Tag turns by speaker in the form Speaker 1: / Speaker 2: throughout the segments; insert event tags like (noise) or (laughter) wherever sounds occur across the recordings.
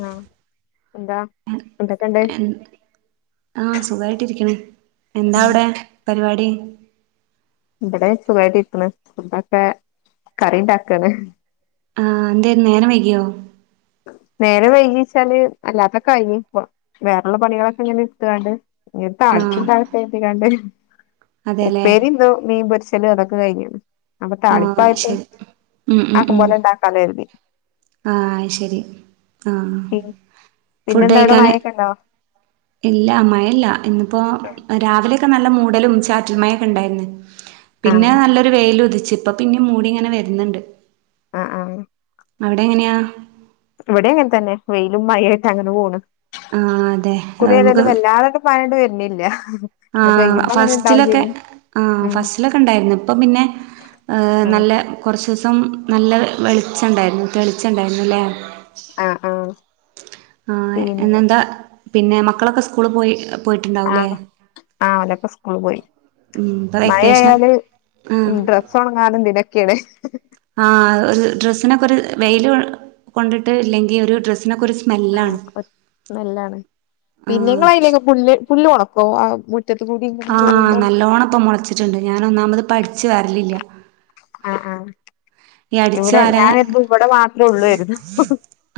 Speaker 1: ആഹ് എന്താ എന്തൊക്കെണ്ട്
Speaker 2: അത് എന്ത്‌ സുഖായിട്ടിരിക്ക്ണ്
Speaker 1: ഉം
Speaker 2: എന്താവ്ടെ പരിപാടി
Speaker 1: ഇബ്ടെ സുഖായിട്ട് ഇരിക്ക്ണ് ഫുഡോക്കെ കറി ഇണ്ടാക്കാണ്
Speaker 2: ആഹ് എന്തേന്ന് നേരം വൈക്യോ
Speaker 1: നേരം വൈകിച്ചാല് അല്ലാത്തൊക്കായീനി പൊർ വേറള്ള പണികളൊക്കെ ഇങ്ങനെ ഇട്ത്താണ്ട് ഇഞ്ഞ്
Speaker 2: ആഹ്
Speaker 1: താളിപ്പ്ണ്ടാക്കട്ടെര്തിക്കാണ്ട്
Speaker 2: അതെല്ലേ
Speaker 1: ഉപ്പേരിം മീൻ പൊരിച്ചലും അതൊക്കെ കഴിഞ്ഞ്ണ് അപ്പൊ
Speaker 2: ആഹ്
Speaker 1: തളിപ്പായപ്പോ
Speaker 2: ശരി ഉം ഉം
Speaker 1: ആക്കം
Speaker 2: ഉം
Speaker 1: പോലെ ഇണ്ടാക്കാലോര്തി
Speaker 2: ആഹ് അത് ശരി ആഹ് ഫുഡായിക്കാന്
Speaker 1: ക്കണ്ടോ
Speaker 2: ഇല്ല മഴല്ല ഇന്നിപ്പോ രാവിലെയൊക്കെ നല്ല മൂടലും ചാറ്റല് മഴൊക്കെണ്ടായിര്ന്ന് പിന്നെ
Speaker 1: ആഹ്
Speaker 2: നല്ലൊരു വെയില് ഉതിച്ച് ഇപ്പ പിന്നിം മൂടിങ്ങനെ വര്ന്ന്ണ്ട്
Speaker 1: ആഹ് ആഹ്
Speaker 2: അവിടെങ്ങന്യാ
Speaker 1: ഇവിടെ അങ്ങനെ തന്നെ വെയിലും മയായിട്ട് അങ്ങനെ പോണ്
Speaker 2: ആഹ് അതെ
Speaker 1: ഇക്കുറി ഏതാലും
Speaker 2: നമുക്ക്
Speaker 1: വല്ലാതാ മഴാണ്ട് വര്ന്ല്ല ഇന്നാ
Speaker 2: ആഹ്
Speaker 1: പെയ്യുമ്പം അങ്ങനെ ഇണ്ടാവും
Speaker 2: ഫസ്റ്റിലൊക്കെ
Speaker 1: ചെയ്യും
Speaker 2: ആഹ്
Speaker 1: ഉം
Speaker 2: ഫസ്റ്റിലൊക്കെ ഇണ്ടായിരുന്നു ഇപ്പം പിന്നെ ഏ
Speaker 1: ആഹ്
Speaker 2: നല്ല കൊറച്ചൂസം നല്ല വെളിച്ചണ്ടായിരുന്നു തെളിച്ചണ്ടായിന്നുലേ
Speaker 1: ആഹ് ആഹ്
Speaker 2: ആഹ്
Speaker 1: പിന്നെ
Speaker 2: ഇന്നെന്താ പിന്നെ മക്കളൊക്കെ സ്കൂള് പോയി പോയിട്ടുണ്ടാവു
Speaker 1: ആഹ്
Speaker 2: ലേ
Speaker 1: ആഹ് ഓലൊക്കെ സ്കൂള് പോയി
Speaker 2: ഇപ്പൊ വെക്കേഷന്
Speaker 1: മഴയായാല്
Speaker 2: ആഹ്
Speaker 1: ഡ്രസ് സ്സോണങ്ങനും ഇതിനൊക്ക്യാണെ
Speaker 2: ആഹ് ഒരു ഡ്രസ്സിനെക്കൊര് വെയില് കൊണ്ടിട്ട് ഇല്ലെങ്കി ഒരു ഡ്രസ്സിനൊക്കൊര്
Speaker 1: ആഹ് (unintelligible) നല്ലാ ആണ് പിന്നെ
Speaker 2: ആഹ്
Speaker 1: ഇങ്ങളെ അയിലൊക്കെ പുല്ല് പുല്ല് മൊളക്കോ ആ മുറ്റ് റ്റെത്ത് കൂടി ഇങ്ങനെ വോവുമ്പം
Speaker 2: ഓണം ഇപ്പം മൊൾച്ച് ച്ച് ഇണ്ട് ഞാൻ ഒന്നാമെത് ഇപ്പം അട്ച്ച് വാരെൽ ഇല്ലാ
Speaker 1: ആഹ് ആഹ്
Speaker 2: ഈ അടിച്ചു
Speaker 1: ഇവടെ ഞാ
Speaker 2: വാരാൻ
Speaker 1: കെര്തും ഇവടെ മാത്രം ഉള്ളു കെര്തും.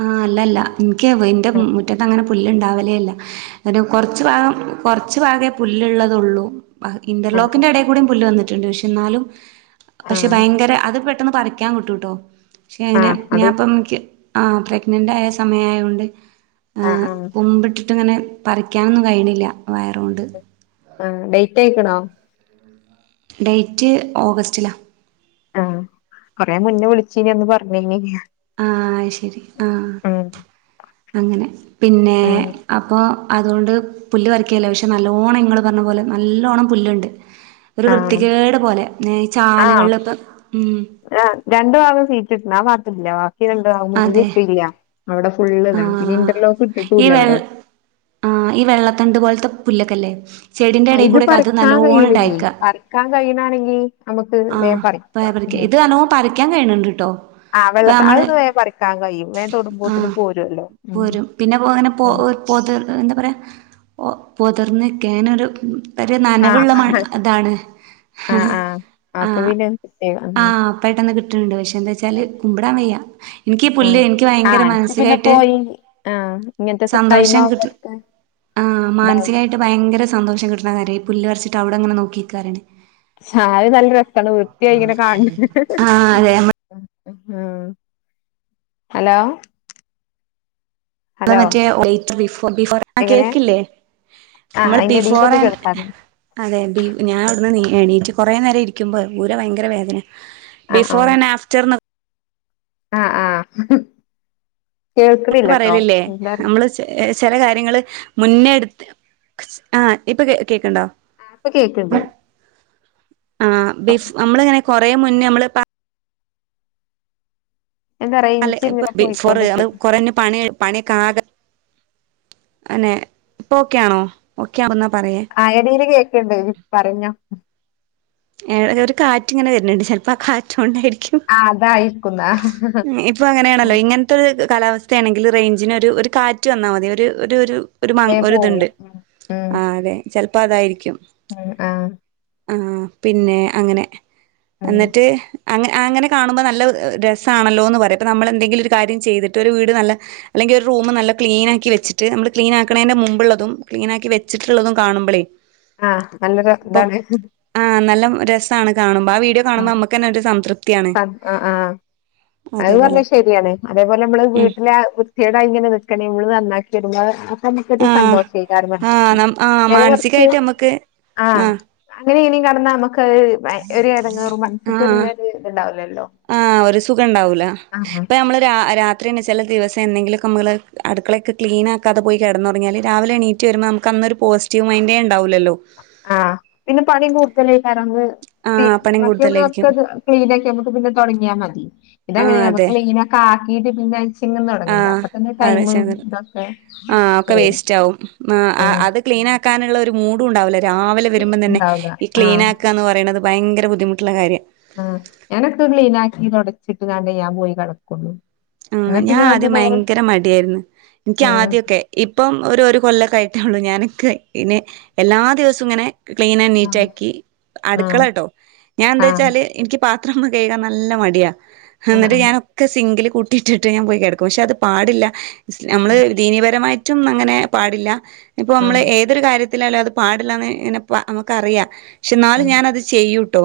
Speaker 2: ആഹ് അല്ല അല്ലാ ഇൻക്കെയ് ഇന്റെ മുറ്റെത്ത് അങ്ങനെ പുല്ല് ഇണ്ടാവലെ ഇല്ല ഇന്നെട്ട് കൊർച്ച് ഭാഗം കൊർച്ച് ഭാഗെ പുല്ല് ഇള്ളെത് ഒള്ളു ബാക്കി ഇന്റെർ
Speaker 1: ആഹ് ആഹ്
Speaker 2: ലോക്കിന്റെ അയുടെ കൂടിം പുല്ല് വന്ന്ട്ട് ഇണ്ട് പക്ഷെ ഇന്നാലും പക്ഷെ
Speaker 1: ആഹ്
Speaker 2: ഭയങ്കര അത് പെട്ടെന്ന് പറിക്കാൻ കിട്ടും ട്ടോ പക്ഷെ അങ്ങനെ
Speaker 1: ആഹ് അത്
Speaker 2: ഞാ ഇപ്പം ക്ക് ആഹ് പ്രെഗ്നെന്റ് ആയ സമയം ആയോണ്ട്
Speaker 1: ആഹ്
Speaker 2: ഏഹ്
Speaker 1: ആഹ്
Speaker 2: കുമ്പ് ഇട്ട്ട്ട് ഇങ്ങനെ പറിക്കാനൊന്നും കയ്യ്ണ് ഇല്ലാ വയറോണ്ട്
Speaker 1: ഏഹ് ഡെയ്റ്റ് അയ്ക്ക്ണോ?
Speaker 2: ഡെയ്റ്റ് ഓഗസ്റ്റിലാ
Speaker 1: ആഹ് കൊറെ മുന്നെ വുൾച്ചിനി അന്ന് പർണിനി
Speaker 2: ആഹ് അഹ് ശരി ആഹ് അങ്ങനെ പിന്നെ
Speaker 1: ഉം
Speaker 2: അപ്പൊ അതോണ്ട് പുല്ല് പറിക്കെൽ ഇല്ലാ പക്ഷെ നല്ലോണ്ണം ഇങ്ങെൾ പർണ പോലെ നല്ലോണം പുല്ല് ഇണ്ട്. ഒര്
Speaker 1: ആഹ്
Speaker 2: വൃത്തികേട് പോലെ ന്നെ ഈ ചാൽകൾൽ ഇപ്പം ഉം
Speaker 1: ആഹ് രണ്ട് ഭാഗം സീറ്റ് ഇട്ട്ന് ആ ഭാത്ത് ഇല്ലാ ബാക്കി രണ്ട് ഭാഗും മുന്ന്ൽ
Speaker 2: അതെ
Speaker 1: ഇട്ടിഇല്ലാ അയുടെ ഫുള്ള് ഇതാണ് പിന്നെ
Speaker 2: ആഹ്
Speaker 1: ഇന്റർലോക്ക് ഇട്ട്ട്ടും
Speaker 2: ഈ
Speaker 1: ഇല്ല
Speaker 2: വെൾ
Speaker 1: ഇവടെ
Speaker 2: ആഹ് ഈ വെള്ളത്തണ്ട് പോൽത്തെ പുല്ല് ഒക്കെ ഇല്ലെ ചെടിന്റെ എടെക്കൂടെയൊക്കെ അത് നല്ലോണം ഇണ്ടായെക്കാ
Speaker 1: ക്കാൻ കയ്യ്ണാണെങ്കി
Speaker 2: ആഹ് പ്പയെ പറിക്കെ ഇത് നല്ലോം പറിക്കാൻ കയ്യ്ണ്‌ ഇണ്ട്ട്ടോ
Speaker 1: ആഹ് വെള്ള ത അഹ് വേം പറിക്കാൻ കഴിയും വേം തൊടുംമ്പോത്തിന്
Speaker 2: ആഹ്
Speaker 1: പോരൊല്ലോ ഉം
Speaker 2: പോരും പിന്നെ ഇപ്പ അങ്ങനെ പൊ പൊത്ർന്ന് എന്താ പറയാ പൊ പൊതിർന്ന്ക്കെ അങ്ങനെ ഒരു ഒര് നനവ്
Speaker 1: ആഹ്
Speaker 2: ഇള്ള മണ് ഇതാണ്
Speaker 1: അപ്പ
Speaker 2: ആഹ്
Speaker 1: പിന്നെ കിട്ടൊയ്
Speaker 2: ആഹ് പെട്ടെന്ന് കിട്ട് ഇണ്ട് പക്ഷേ എന്താച്ചാൽ കുമ്പ് ഇടാൻ വെയ്യാ ഇൻക്ക് ഈ പുല്ല്
Speaker 1: ആഹ്
Speaker 2: ഇൻക്ക്
Speaker 1: ആഹ്
Speaker 2: ഭയങ്കര
Speaker 1: അനക്ക് പിന്നെ
Speaker 2: മാനസികായിട്ട്
Speaker 1: പോയി ആഹ് ഇങ്ങെൻത്തെ ഒക്കെ ടൈം
Speaker 2: സന്തോഷം
Speaker 1: ആവുമ്പം
Speaker 2: കിട്ടും
Speaker 1: ഇട്ക്കാൻ
Speaker 2: ആഹ് മാനസികായിട്ട് ഭയങ്കര സന്തോഷം കിട്ട്ണ കാര്യാ ഈ പുല്ല് പർച്ച്ട്ട്‌ അയുടെ ഇങ്ങനെ നോക്കിക്കാ പറിണെ
Speaker 1: ആഹ് അഹ് നല്ല രസാണ് വൃത്തിയായി ഇങ്ങനെ കാൺണെ.
Speaker 2: ആഹ് അതെ നമ്മള്
Speaker 1: അതാണ് ആഹ് ഹലോ
Speaker 2: നമ്മളെ
Speaker 1: ഹലോ
Speaker 2: മറ്റെ (unintelligible) ബിഫോർ ബിഫോർ ആ
Speaker 1: എങ്ങനെ
Speaker 2: കേക്ക് ഇല്ലെ?
Speaker 1: ആഹ്
Speaker 2: നമ്മെൾ
Speaker 1: അയിന്റെ
Speaker 2: ബിഫോർ
Speaker 1: എടീലൊന്നും
Speaker 2: ആൻഡ്
Speaker 1: കേൾക്കാതെ
Speaker 2: അതെ ബി ഞാ അയുട്ന്ന് എണീറ്റ് കുറെ നേരം ഇരിക്കുമ്പോ ഊര ഭയങ്കര വേദനെ
Speaker 1: ആഹ്
Speaker 2: ബിഫോർ
Speaker 1: ആഹ്
Speaker 2: ആൻറ് ആഫ്റ്റെർ ന്നൊ
Speaker 1: ആഹ് ആഹ് കേൾക്ക്ണ് ഇല്ലട്ടോ എന്താറി
Speaker 2: ചെ ചെലെ കാര്യങ്ങെൾ മുന്നെ എട്ത്ത് ആ ഇപ്പ കേ കേക്ക് ഇണ്ടോ?
Speaker 1: ആഹ് ഇപ്പ കേക്ക് ഇണ്ട്.
Speaker 2: ആഹ് ബിഫ് അമ്മെൾ ഇങ്ങനെ കൊറെ മുന്നെ ഞമ്മെൾ പ
Speaker 1: എന്താ
Speaker 2: അല്ലെയ്
Speaker 1: റേഞ്ച്
Speaker 2: ഇപ്പ
Speaker 1: ഇങ്ങനെ
Speaker 2: ബിഫോർ അത്
Speaker 1: പോയിക്കൊണ്ടിരിക്കുന്നു
Speaker 2: കൊറെ ഇന്റെ പണി കഴി പണി ഒക്കെ ആകെ അന്നെ ഇപ്പ ഓക്കെ ആണോ? ഓക്കെ ആവുമ്പം ഇന്നാ പറയെ
Speaker 1: ആഹ് എടെൽ കേക്ക്ണ്ട് ഇജ് പറഞ്ഞോ
Speaker 2: ഏഹ് ഒര് ഒര് കാറ്റ് ഇങ്ങനെ വെര്ൺ ഇണ്ട് ചിൽപ്പോ ആ കാറ്റോണ്ടായിരിക്കും
Speaker 1: ആ അതായിരിക്കുന്ന
Speaker 2: ഉം ഇപ്പം അങ്ങനെ ആണല്ലോ ഇങ്ങെൻ ത്ത് ഒരു കാലാവസ്ഥയാണെങ്കിൽ റെയ്ഞ്ച്നൊരു ഒരു കാറ്റ് വന്നാ മതി ഒരു ഒരു ഒരു ഒര്
Speaker 1: വേ
Speaker 2: മാങ് ഒര് ഇത്
Speaker 1: പോകും
Speaker 2: ഇണ്ട് ആഹ് അതെ ചെൽപ്പോ അതായിരിക്കും
Speaker 1: അഹ് ആഹ്
Speaker 2: ആഹ് പിന്നെ അങ്ങനെ
Speaker 1: ഉം
Speaker 2: എന്ന്റ്റ് അങ്ങനെ അങ്ങനെ കാണുമ്പം നല്ല എഹ് രസാണല്ലോന്ന് പറിയാ ഇപ്പ നമ്മെൾ എന്തെങ്കിലും ഒര് കാര്യം ചെയ്തിട്ട് ഒരു വീട് നല്ല അല്ലെങ്കി ഒര് റൂമ് നല്ല ക്ലീനാക്കി വെച്ച്ട്ട് ഞമ്മെൾ ക്ലീനാക്ക്ണെയിന്റെ മുമ്പ് ഇള്ളെതും ക്ലീനാക്കി വെച്ച്ട്ട് ഇള്ളതും കാണുമ്പളെയ്
Speaker 1: ആഹ് നല്ല രസ് ഇതാണ്
Speaker 2: ആഹ് നല്ല ഉം രസാണ് കാണുമ്പം ആ വീഡിയോ കാണുമ്പം അമ്മക്കെന്നെ ഒര് സംതൃപ്തിയാണ്
Speaker 1: സ- ആ ആ. അത് പറഞ്ഞ
Speaker 2: അതേപോലെ
Speaker 1: ശരിയാണ് അതേപോലെ നമ്മള്
Speaker 2: ഉം
Speaker 1: വീട്ടിലെ കേടായിരിക്കണത് നമ്മള് നന്നാക്കി വരുമ്പോ അപ്പൊ നമ്മക്കൊരു
Speaker 2: ആഹ് ആഹ്
Speaker 1: സന്തോഷമായി
Speaker 2: നം ആഹ്
Speaker 1: നേരെ മറിച്ചു
Speaker 2: മാനസികായിട്ട് നമ്മക്ക്
Speaker 1: ആ
Speaker 2: ആഹ്
Speaker 1: അങ്ങനെ ഇനിയും കെടന്നാ നമുക്ക് ഒരു എടങ്ങേറും മനസ്സ്‌ക്കൊരു ഇത്ണ്ടാവില്ലല്ലോ
Speaker 2: ആ ഒരു സുഖം ഉണ്ടാവൂല ഇപ്പൊ നമ്മള് രാത്രിണീച്ചാല് ദിവസെന്നെങ്കിലൊക്കെ നമ്മള് അടുക്കളൊക്കെ ക്ലീനാക്കാതെ പോയി കിടന്നോറങ്ങിയാല് രാവിലെണീ വരുമ്പോ നമുക്കന്നൊരു പോസിറ്റീവ് മൈൻഡേണ്ടാവില്ലല്ലോ
Speaker 1: ആ പിന്നെ പണിയും കൂടുതലയിക്കാരന്ന്‌
Speaker 2: ആഹ് പണിയും
Speaker 1: ബാക്കി
Speaker 2: കൂടുതലായിരിക്കും
Speaker 1: നമ്മക്കത് ക്ലീൻ ആക്കി നമുക്ക് പിന്നെ തുടങ്ങിയാൽ മതി
Speaker 2: ആഹ്
Speaker 1: ഇതങ്ങനെയല്ല നമ്മക്ക്
Speaker 2: അതെ
Speaker 1: ക്ലീൻ ക്കാക്കിട്ട് പിന്നെ തുടങ്ങണ്ടേ
Speaker 2: ആഹ്
Speaker 1: അപ്പത്തന്നെ
Speaker 2: ആടെ
Speaker 1: ടൈം
Speaker 2: ചെന്നിട്ട്
Speaker 1: ഇതൊക്കെ പോവും
Speaker 2: ക്ലീനാക്കാനുള്ള ഒരു മൂഡും ഉണ്ടാവില്ലോ രാവിലെ വരുമ്പോം തന്നെ
Speaker 1: ഉണ്ടാവൂല
Speaker 2: ഈ ക്ലീൻ
Speaker 1: ആഹ്
Speaker 2: ആക്ക് എന്ന് പറയണത് ഭയങ്കര ബുദ്ധിമുട്ടുള്ള കാര്യം
Speaker 1: ആ ഞാനൊക്കെ ക്ലീനാക്കി തുടച്ചിട്ട് കാണ്ടേ ഞാൻ പോയി കെടക്കുള്ളു
Speaker 2: ആ ഞാൻ ആദ്യം ഭയങ്കര മടിയായിരുന്നു നിക്ക്
Speaker 1: ആഹ്
Speaker 2: ആദ്യൊക്കെ ഇപ്പം ഒരു ഒരു കൊല്ലക്കെ ആയിട്ടേ ഉള്ളൂ ഞാനക്ക് ഇനി എല്ലാ ദിവസവുങ്ങനെ ക്ലീൻ ആൻഡ്
Speaker 1: ആഹ്
Speaker 2: നീറ്റാക്കി അടുക്കള
Speaker 1: ആഹ്
Speaker 2: കേട്ടോ ഞാൻ എന്താ
Speaker 1: ആഹ്
Speaker 2: വെച്ചാല് എനിക്ക് പാത്രം ഒന്ന് കഴുകാ നല്ല മടിയാ ന്ട്ട്
Speaker 1: ആഹ്
Speaker 2: ഞാനൊക്കെ സിങ്കില് കൂ ട്ട ഇട്ടിട്ട് ഞാൻ പോയി കിടക്കും പക്ഷെ അത് പാടില്ല നമ്മള്
Speaker 1: ആഹ്
Speaker 2: ദീനീപരമായി മ അങ്ങനെ പാടില്ല ഇപ്പ നമ്മള്.
Speaker 1: ആഹ്
Speaker 2: തൊരു കാര്യത്തിലായാലും അത് പാടില്ലന്ന് ഇങ്ങനെപ്പ നമുക്കറിയാ പക്ഷെ എന്നാലും
Speaker 1: ആഹ്
Speaker 2: ഞാൻത് ചെയ്യൂട്ടോ.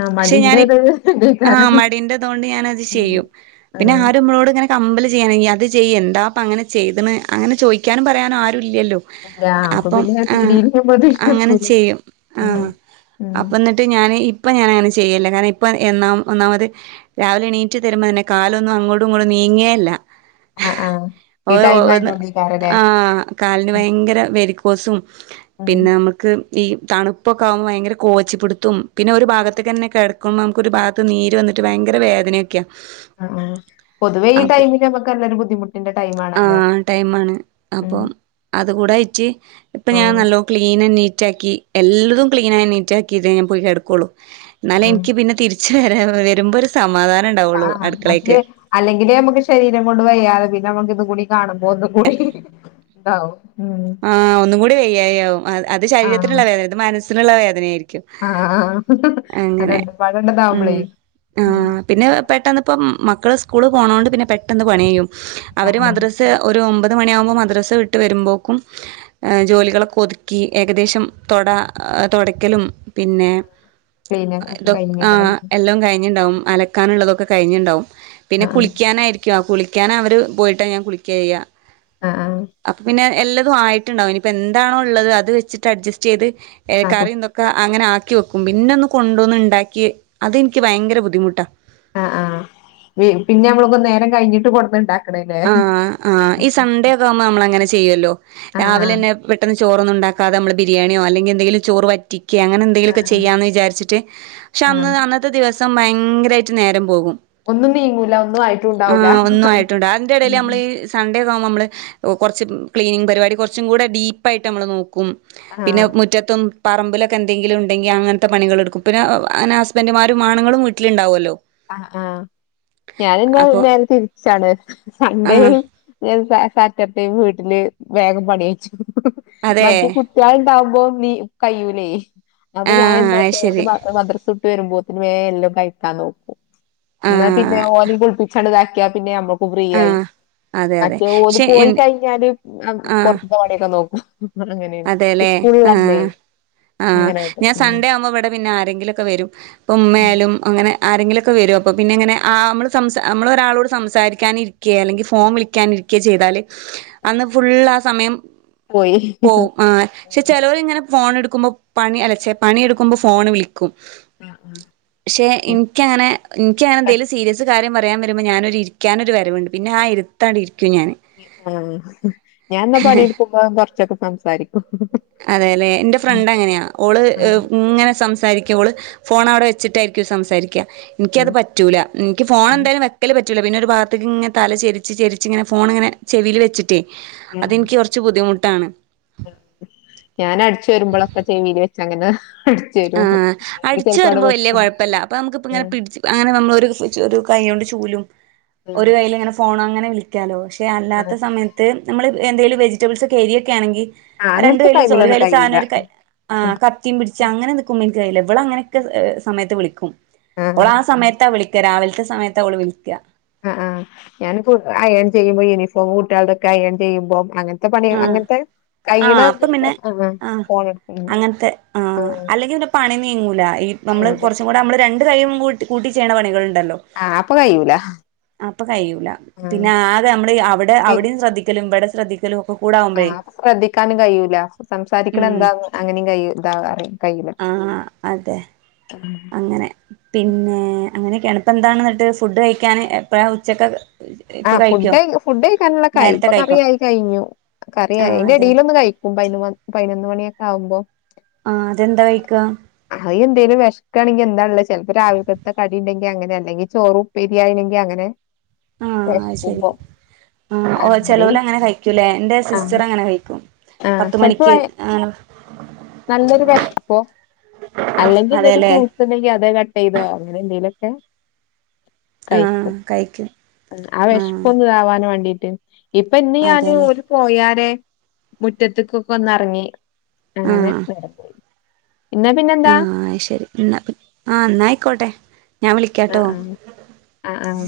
Speaker 1: ആഹ്
Speaker 2: പക്ഷെ ഞാൻ
Speaker 1: മടിന്റെത്
Speaker 2: ആ്
Speaker 1: ഇതേക്കാരം
Speaker 2: മടിന്റെതൊണ്ട് ഞനത്
Speaker 1: ആഹ്
Speaker 2: ചെയ്യും പിന്നെ
Speaker 1: ആഹ്
Speaker 2: ആരും. നമ്മളോട് ഇങ്ങനെ കമ്പല് ചെയ്യനിങ്ങിഎന്താ അപ്പ അങ്ങനെ ചെയ്ത് ണ് അങ്ങനെ ചോയ്ക്കാനും പറയാനും ആരും ഇല്ലല്ലോ.
Speaker 1: ഇല്ല അപ്പൊ
Speaker 2: അപ്പം
Speaker 1: പിന്നെ
Speaker 2: ആ
Speaker 1: തിരിയുമ്പോത്തിന്
Speaker 2: അങ്ങനെ
Speaker 1: നിക്കൂല
Speaker 2: ചെയ്യും ആ
Speaker 1: ഉം ഉം
Speaker 2: അപ്പന്നിട്ട് ട്ട് ഇപ്പൊ ഞാന് ഇപ്പം ഞാനങ്ങനെ ചെയ്യലില്ല കാരണം ഇപ്പ ഒന്നാമത്. രാവിലെ നീറ്റ് വരുമ്പോന്നെ കാലൊന്നും അങ്ങോട്ടും ഇങ്ങോട്ടും നീങ്ങേയേല്ല.
Speaker 1: ആഹ് ആഹ് ഈ ടൈം
Speaker 2: ഓന്ന്
Speaker 1: ആയതോണ്ടേക്കാരല്ലേ
Speaker 2: ആഹ. കാലിന് ഭയങ്കര വരിക്കോസും
Speaker 1: ഉം
Speaker 2: പിന്നെ നമ് ക്ക് ഈ തണുപ്പൊക്കെആകുമ്പോൾ ഭയങ്കര കോച്ചിപുട്ത്തും പിന്നെ ഒരു ഭാഗത്ക്കന്നെ കിട ആക്ക് നമുക്കൊ ഒരു ഭാഗത്ത്നീര് വന്നിട്ട് ഭയങ്കര വേദനയൊക്കെയാ.
Speaker 1: ആ ആ പൊതുവെ ഈ
Speaker 2: അപ്പൊ
Speaker 1: ടൈമില് നമക്ക് നല്ലരു ബുദ്ധിമുട്ടിന്റെ ടൈംമാണല്ലോ.
Speaker 2: ആഹ് ടൈമാണ് അപ്പം അത് കടെ ഇട്ട് ഇപ്പ ഞാൻ
Speaker 1: ആഹ്
Speaker 2: നല്ലോ ക്ലീൻ ആൻഡ് നീറ്റ ആക്കി. എല്ലതും ക്ലീന ആയി നീറ്റ് ആക്കിയിറ്റെ ഞാൻ പോയി കെടക്കോളൂ എന്നാലെ
Speaker 1: ആഹ്
Speaker 2: എനിക്ക് പിന്നെ തിരിച്ച് വരാ വരുമ്പോര് സമാധാനം ഉണ്ടാവുള്ളൂ
Speaker 1: ആഹ്
Speaker 2: അട്ക്കളേക്ക്.
Speaker 1: മറ്റേ അല്ലെങ്കിലേ നമുക്ക് ശരീരം കൊണ്ട് വയ്യാതെ പിന്നെ നമ്മുക്ക് ഇതും കൂടി കാണുമ്പോ ഒന്നും കൂടി. താആവും ഉം.
Speaker 2: ആ ഒന്നും കൂടി വയ്യായിയാകും അത് ശരീരത്തിനുള്ള വേദന ഇത് മനസ്സിനുള്ള വേദനയായിരിക്കും.
Speaker 1: ആഹ
Speaker 2: അങ്ങനെ
Speaker 1: രണ്ട് പാടെ താവുമ്പളേ
Speaker 2: ഉം
Speaker 1: ഉം.
Speaker 2: ആഹ് പിന്നെ പെട്ടെന്ന്പ്പം മക്കള് സ്കൂള് പോണോണ്ട് പിന്നെ പെട്ടെന്ന് പണി ചെയ്യും അവർ
Speaker 1: ആഹ്
Speaker 2: മദ്രസ് സ് ഒമ്പത് മണിയാവുമ്പോൾ മദ്രസ വിട്ട് വരുമ്പോൾക്കും. ജോലികളൊക്കെ ഒതുക്കി ഏകദേശം തൊട തൊടക്കലും. പിന്നെ.
Speaker 1: ക്ലീന ഒക്കെ
Speaker 2: ഇതൊ ആ
Speaker 1: കഴിഞ്ഞിണ്ടാവും
Speaker 2: എല്ലാം കഴിഞ്ണ്ടാവും അലക്കാനുള്ളതൊക്കെ കഴിഞ്ണ്ടാവും. പിന്നെ
Speaker 1: ആഹ്
Speaker 2: കുളിക്കാനായിരിക്കും കുളിക്കാന അവർ പോയിട്ട് ഞാൻ കുളിക്ക ചെയ്യാ
Speaker 1: ആഹ് ആഹ്
Speaker 2: അപ്പൊ പിന്നെ. എല്ലതും ആയിട്ടുണ്ടാവും ഇനിപ്പൊ എന്താണോ ഉള്ളത് അത് വെച്ചിട്ട് അഡ്ജസ്റ്റ് ചെയ്ത്
Speaker 1: ആഹ്
Speaker 2: കറിന്ത അങ്ങനെ ആക്കി വെക്കും പിന്നെ ഒന്ന് കൊണ്ടോന്ന് ഉണ്ടാക്കി അതിന്ക്ക് ഭയങ്കര ബുദ്ധിമുട്ടാ.
Speaker 1: ആ ആ പിന്നെ നമ്മള് നേരം കഴിഞ്ഞിട്ട് കൊടുന്ന്ണ്ടാ
Speaker 2: ആഹ ആ ഈ സൺഡേ ഒക്കെ ആകുംമ്പോ നമ്മള അങ്ങനെ ചെയ്യല്ലോ
Speaker 1: ആഹ് ആഹ്
Speaker 2: രാവിലെന്നെ. ചോറൊന്നും ഉണ്ടാക്കാെ അല്ലങ്കി എന്തെങ്കിലും ചോറ് വറ്റി കെ അങ്ങനെ എന്തെങ്കിലോക്കെ
Speaker 1: ആഹ്
Speaker 2: ചെയ്യാ ന്ന് വിചാര്ച്ട്ട് പക്ഷെ
Speaker 1: ആഹ്
Speaker 2: അന്ന് അ ദിവസം ഭയങ്കരയിട്ട് നേരം പോകും.
Speaker 1: ഒന്നും നീങ്ങൂല ഒന്നും ആയിട്ടും ഉണ്ടാവൂല.
Speaker 2: (unintelligible)
Speaker 1: ഉം
Speaker 2: നമ്മള്. സൺഡേ ആകുമ്പോ നമ്മള് കുറച്ച് ക്ലീനിങ് പരിപാടി കുറച്ചും കൂടെ ഡീപ്പായിട്ട് നമ്മൾ നോക്കും. പിന്നെ
Speaker 1: ആഹ്
Speaker 2: മുറ്റത്തും. പറമ്പിലൊക്കെ എന്തെങ്കിലും ഇണ്ടെങ്കിൽ അങ്ങനത്തെ പണികൾ എടുക്കും അങ്ങനെ ഹസ്ബന്ഡുമാരും ആണുങ്ങളും വീട്ടിലുണ്ടാവൊല്ലോ.
Speaker 1: ആ ആഹ ഞാനന്നാ
Speaker 2: അപ്പൊ
Speaker 1: നേരെ തിരിച്ചാണ് സൺഡേ
Speaker 2: ആഹ്
Speaker 1: ഞാൻ സാറ്റർടെ യും വീട്ടില് വേഗം പണികെയിച്ചും
Speaker 2: അതെ
Speaker 1: മറ്റെ കു ണ്ടാവുമ്പോ നീ കയ്യൂലേ അപ്പൊ ഞാൻ
Speaker 2: ആഹ്
Speaker 1: എന്താട്ടും ഓല്
Speaker 2: അയ്ശരി
Speaker 1: മദ്രവി വരുമ്പോതിന് വേ എല്ലാം കഴിക്കാൻ നോക്കും ന്നാ പിന്നെ
Speaker 2: ആഹ്
Speaker 1: ഓലിം കുളിപ്പിചാണ്ട് ഇതാക്കിയ പിന്നെ നമ്മ ഫ്രീ ആയി
Speaker 2: ആഹ് അതെ അതെ
Speaker 1: മറ്റേ ഓല്
Speaker 2: പക്ഷെ
Speaker 1: പോയി കഴിഞ്ഞാല് പോർത്ത്തെ പണിയൊക്കെ നോക്കും. അങ്ങനെയാണ്
Speaker 2: അതെല്ലേ ആഹ.
Speaker 1: സ്കൂളിള്ളന്നേ
Speaker 2: ആഹ്
Speaker 1: അങ്ങനായിട്ട്
Speaker 2: ഞാൻ
Speaker 1: ഉം
Speaker 2: സൺഡേ ആവുമ്പോ ഇവിടെ പിന്നെ ആരെങ്കിലും ഒക്കെ വരും ഇപ്പ ഉമ്മായാലും. അങ്ങനെ ആരെങ്കിലുംഒക്കെ വരും അപ്പൊ പിന്നെങ്ങനെ നമ്മള് സംസ നമ്മള് ഒരാളോട് സംസാരിക്കാന് ഇ അല്ലെങ്കിൽ ഫോം വിളിക്കാനിരികെ ചെയ്താല് അന്ന് ഫുള് ആ സമയം.
Speaker 1: പോയി
Speaker 2: പോവും ആ ക്ഷെ ചിചേലൊര് ഇങ്ങനെ ഫോൺ എടുക്കുമ്പോചെ പണിഎടുക്കുമ്പോ അലച്ചേ പണിയെടുക്കുമ്പോൾ ഫോണ് വിളിക്കും.
Speaker 1: ആഹ് ആഹ്
Speaker 2: ക്കും പക്ഷെ ഇൻക്കങ്ങനെ ഇൻക്കങ്ങനെ എന്തേലും സീരിയസ് കാര്യം പറയാൻ വരുമ്പോൾ ഞാനൊരു ഇരിക്കാനൊരു വരവുണ്ട് പിന്നെ ആ ഇരുത്തണ്ട് ഇരിക്കും ഞാന്
Speaker 1: ആഹ് ഞാൻ ന്നാ പണിയെടുക്കുമ്പോ കുറച്ചൊക്കെ സംസാരിക്കും
Speaker 2: അതേല്ലെ എന്റെ
Speaker 1: ആഹ്
Speaker 2: ഫ്രണ്ട് അങ്ങനെയാ ഓള്
Speaker 1: ആഹ്
Speaker 2: ഇങ്ങനെ സംസാരി ഫോൺ അവിടെ വെച്ചിട്ടായിരിക്കും സംസാരിക്കുക എനിക്കത് പറ്റൂല ഇൻക്ക് ഫോൺ
Speaker 1: ആഹ്
Speaker 2: എന്തായാലും (inaudible) പറ്റൂല പിന്നെ ഒരു ഭാഗത്ത ക്കിങ്ങനെ തല ചെരിച്ച് ചെരിച്ച് ഇങ്ങെനെ ഫോൺ ഇങ്ങനെ ചെവിയിൽ വച്ചിട്ട്
Speaker 1: ആഹ്
Speaker 2: അതനിക്ക് കൊർ കുറച്ചു ബുദ്ധിമുട്ടാണ്
Speaker 1: ഞാൻ അടിച്ചു രുമ്പോഴൊക്കെ ചെവില് വെച്ച അങ്ങനെ. അടിച്ചു
Speaker 2: ആ
Speaker 1: വരും അല്ലെങ്കിൽ
Speaker 2: അടിച്ച്
Speaker 1: ചെലപ്പോ അവിടെ
Speaker 2: ഓരുമ്പോ വലിയ
Speaker 1: വെക്കും
Speaker 2: കുഴപ്പല്ല അപ്പൊ നമുക്ക് ഇപ്പ ഇങ്ങനെ
Speaker 1: ആഹ്
Speaker 2: പിടിച്ച്. അങ്ങനെ നമ്മള് ഒരു കൈ കൊണ്ട് ചൂലും ഒരു
Speaker 1: ആഹ്
Speaker 2: കൈയിൽ ഇങ്ങനെ ഫോണും അങ്ങനെ വി ളിക്കാലോ പക്ഷെ അല്ലാത്ത
Speaker 1: ആഹ്
Speaker 2: സമയത്ത് നമ്മള് എന്തെലും വെജിറ്റബിൾസ് യൊക്കെ അരിയൊക്കെ യാണെങ്കിൽ
Speaker 1: ആഹ്
Speaker 2: രണ്ടു
Speaker 1: അങ്ങനത്തെ
Speaker 2: കയ്യിലും (unintelligible) ഒരു
Speaker 1: ടൈമിലൊന്നും
Speaker 2: കയ്യിൽ
Speaker 1: കഴിയൂല
Speaker 2: സാധനടുക്കാൻ ആ കത്തിയും പിടിച്ച് അങ്ങനെ നിക്കുമ്പോയൊക്കെ കഴിയില്ല ഇവള ങ്ങനൊക്കെ സമയത്ത് വിളിക്കും
Speaker 1: ആഹ്
Speaker 2: ഓൾ ആ സമയത്താ വിളിക്കാ രാവിലത്തെ സമയത്താ ഓള് വിളിക്കാ
Speaker 1: അ ആ ഞാൻ പ്പൊ അയൺ ചെയ്യുമ്പോ യൂണിഫോം കുട്ടികളുടെയൊക്കെ അയ്യൺ ചെയ്യുമ്പോ അങ്ങനെ (unintelligible) പണി അങ്ങനത്തെ
Speaker 2: അ ആ
Speaker 1: കയ്യണ
Speaker 2: അപ്പൊ പിന്നെ
Speaker 1: ആഹ്
Speaker 2: ആ
Speaker 1: ഫോൺ എടുക്കും
Speaker 2: അങ്ങനത്തെ ആ
Speaker 1: ആഹ്
Speaker 2: അല്ലെങ്കിൽ പണി നീങ്ങൂലാ ഈ നമ്മൾ
Speaker 1: കഴിയൂല
Speaker 2: കുറച്ചും കൂടെ നമ്മൾ രണ്ട് കൈയ്യും കൂ കൂട്ടി ചെയ്യ്ണ പണികളുണ്ടല്ലോ
Speaker 1: ആഹ് അപ്പൊ കയിയൂല
Speaker 2: അപ്പൊ കയ്യൂല പിന്നെ ആകെ നമ്മള് അവിടെ അവിടിം ശ്രദ്ധിക്കലും ഇവിടിം ശ്രദ്ധിക്കലും ഒക്കെ കൂടെ ആവുമ്പോഴേ
Speaker 1: ആഹ് അ ശ്രദ്ധിക്കാനും കയ്യൂല സംസാരിക്കണ
Speaker 2: ഉം
Speaker 1: എന്താന്ന് അങ്ങനെയും (unintelligible) കയിയൂല
Speaker 2: അ ആ അതെ
Speaker 1: (unintelligible)
Speaker 2: അങ്ങനെ പിന്നെ അങ്ങനെയൊക്കെയാണ് ഇപ്പ എന്താണ് എന്നിട്ട് ഫുഡ് കഴിക്കാൻ എപ്പയാ ഉച്ചക്കാ
Speaker 1: ആ ഫുഡ് ഫുഡ് കഴിക്കാനുള്ളതൊക്കെ യായി
Speaker 2: നേരത്തെ
Speaker 1: ഇപ്പൊ കറി
Speaker 2: കഴിക്കോ
Speaker 1: ആയി കഴിഞ്ഞു കറിയായി
Speaker 2: ആഹ്
Speaker 1: അതിന്റെ
Speaker 2: അതെ
Speaker 1: ഇടിലൊന്ന് കഴ്ഞ്ഞു (unintelligible) പതിനൊന്ന് മണിയൊക്കെ ആകുമ്പോ
Speaker 2: ആഹ് അതെന്താ കഴിക്ക
Speaker 1: അഹ് അത്‌ എന്തേലും വിശക്കാണെങ്കിൽ എന്താണ്ള്ളത് ചെൽപ്പോ രാവിലക്കത്തെ കടി ഇൻണ്ടെങ്കിൽ അങ്ങനെ അല്ലെങ്കിൽ ചോറും ആയെങ്കിൽ അങ്ങനെ വെശ്ക്കുമ്പോ
Speaker 2: ആ ഓ ചെലോൽ അങ്ങനെ കഴിക്കൂലേ എന്റെ
Speaker 1: ആഹ്
Speaker 2: സിസ്റ്റർ അങ്ങനെ കഴിക്കും
Speaker 1: ആഹ്
Speaker 2: പത്ത്
Speaker 1: ചെലപ്പോ
Speaker 2: മണിക്ക് ആണ്
Speaker 1: നല്ലൊരു വെശപ്പോ അല്ലെങ്കിൽ എന്തെങ്കിലും
Speaker 2: അതെല്ലേ
Speaker 1: ഫ്രൂ ട്സ് ൻകിൽ അത്‌ കട്ട് ചെയ്തോ അങ്ങനെ എന്തെങ്കിലുമൊക്കെ
Speaker 2: ആഹ്
Speaker 1: കഴിക്കും
Speaker 2: കഴിക്കും
Speaker 1: ആ
Speaker 2: ആഹ്
Speaker 1: വിശപ്പൊന്ന് ഇതാവാൻ വേണ്ടിട്ട് ഇപ്പൊ ഇന്ന് ഞാന്
Speaker 2: അതെല്ലേ
Speaker 1: ഓര് പോയാരെ മുറ്റത്ത്ക്ക്ക്കൊക്കെ ഒന്ന് ഇറങ്ങി അങ്ങനെ നേരം പോയി ഇന്നാ
Speaker 2: ആ
Speaker 1: പിന്നെന്താ
Speaker 2: ഹാ ശരി എന്നാ ആഹ ന്നായിക്കോട്ടെ
Speaker 1: അ ആഹ് ആഹ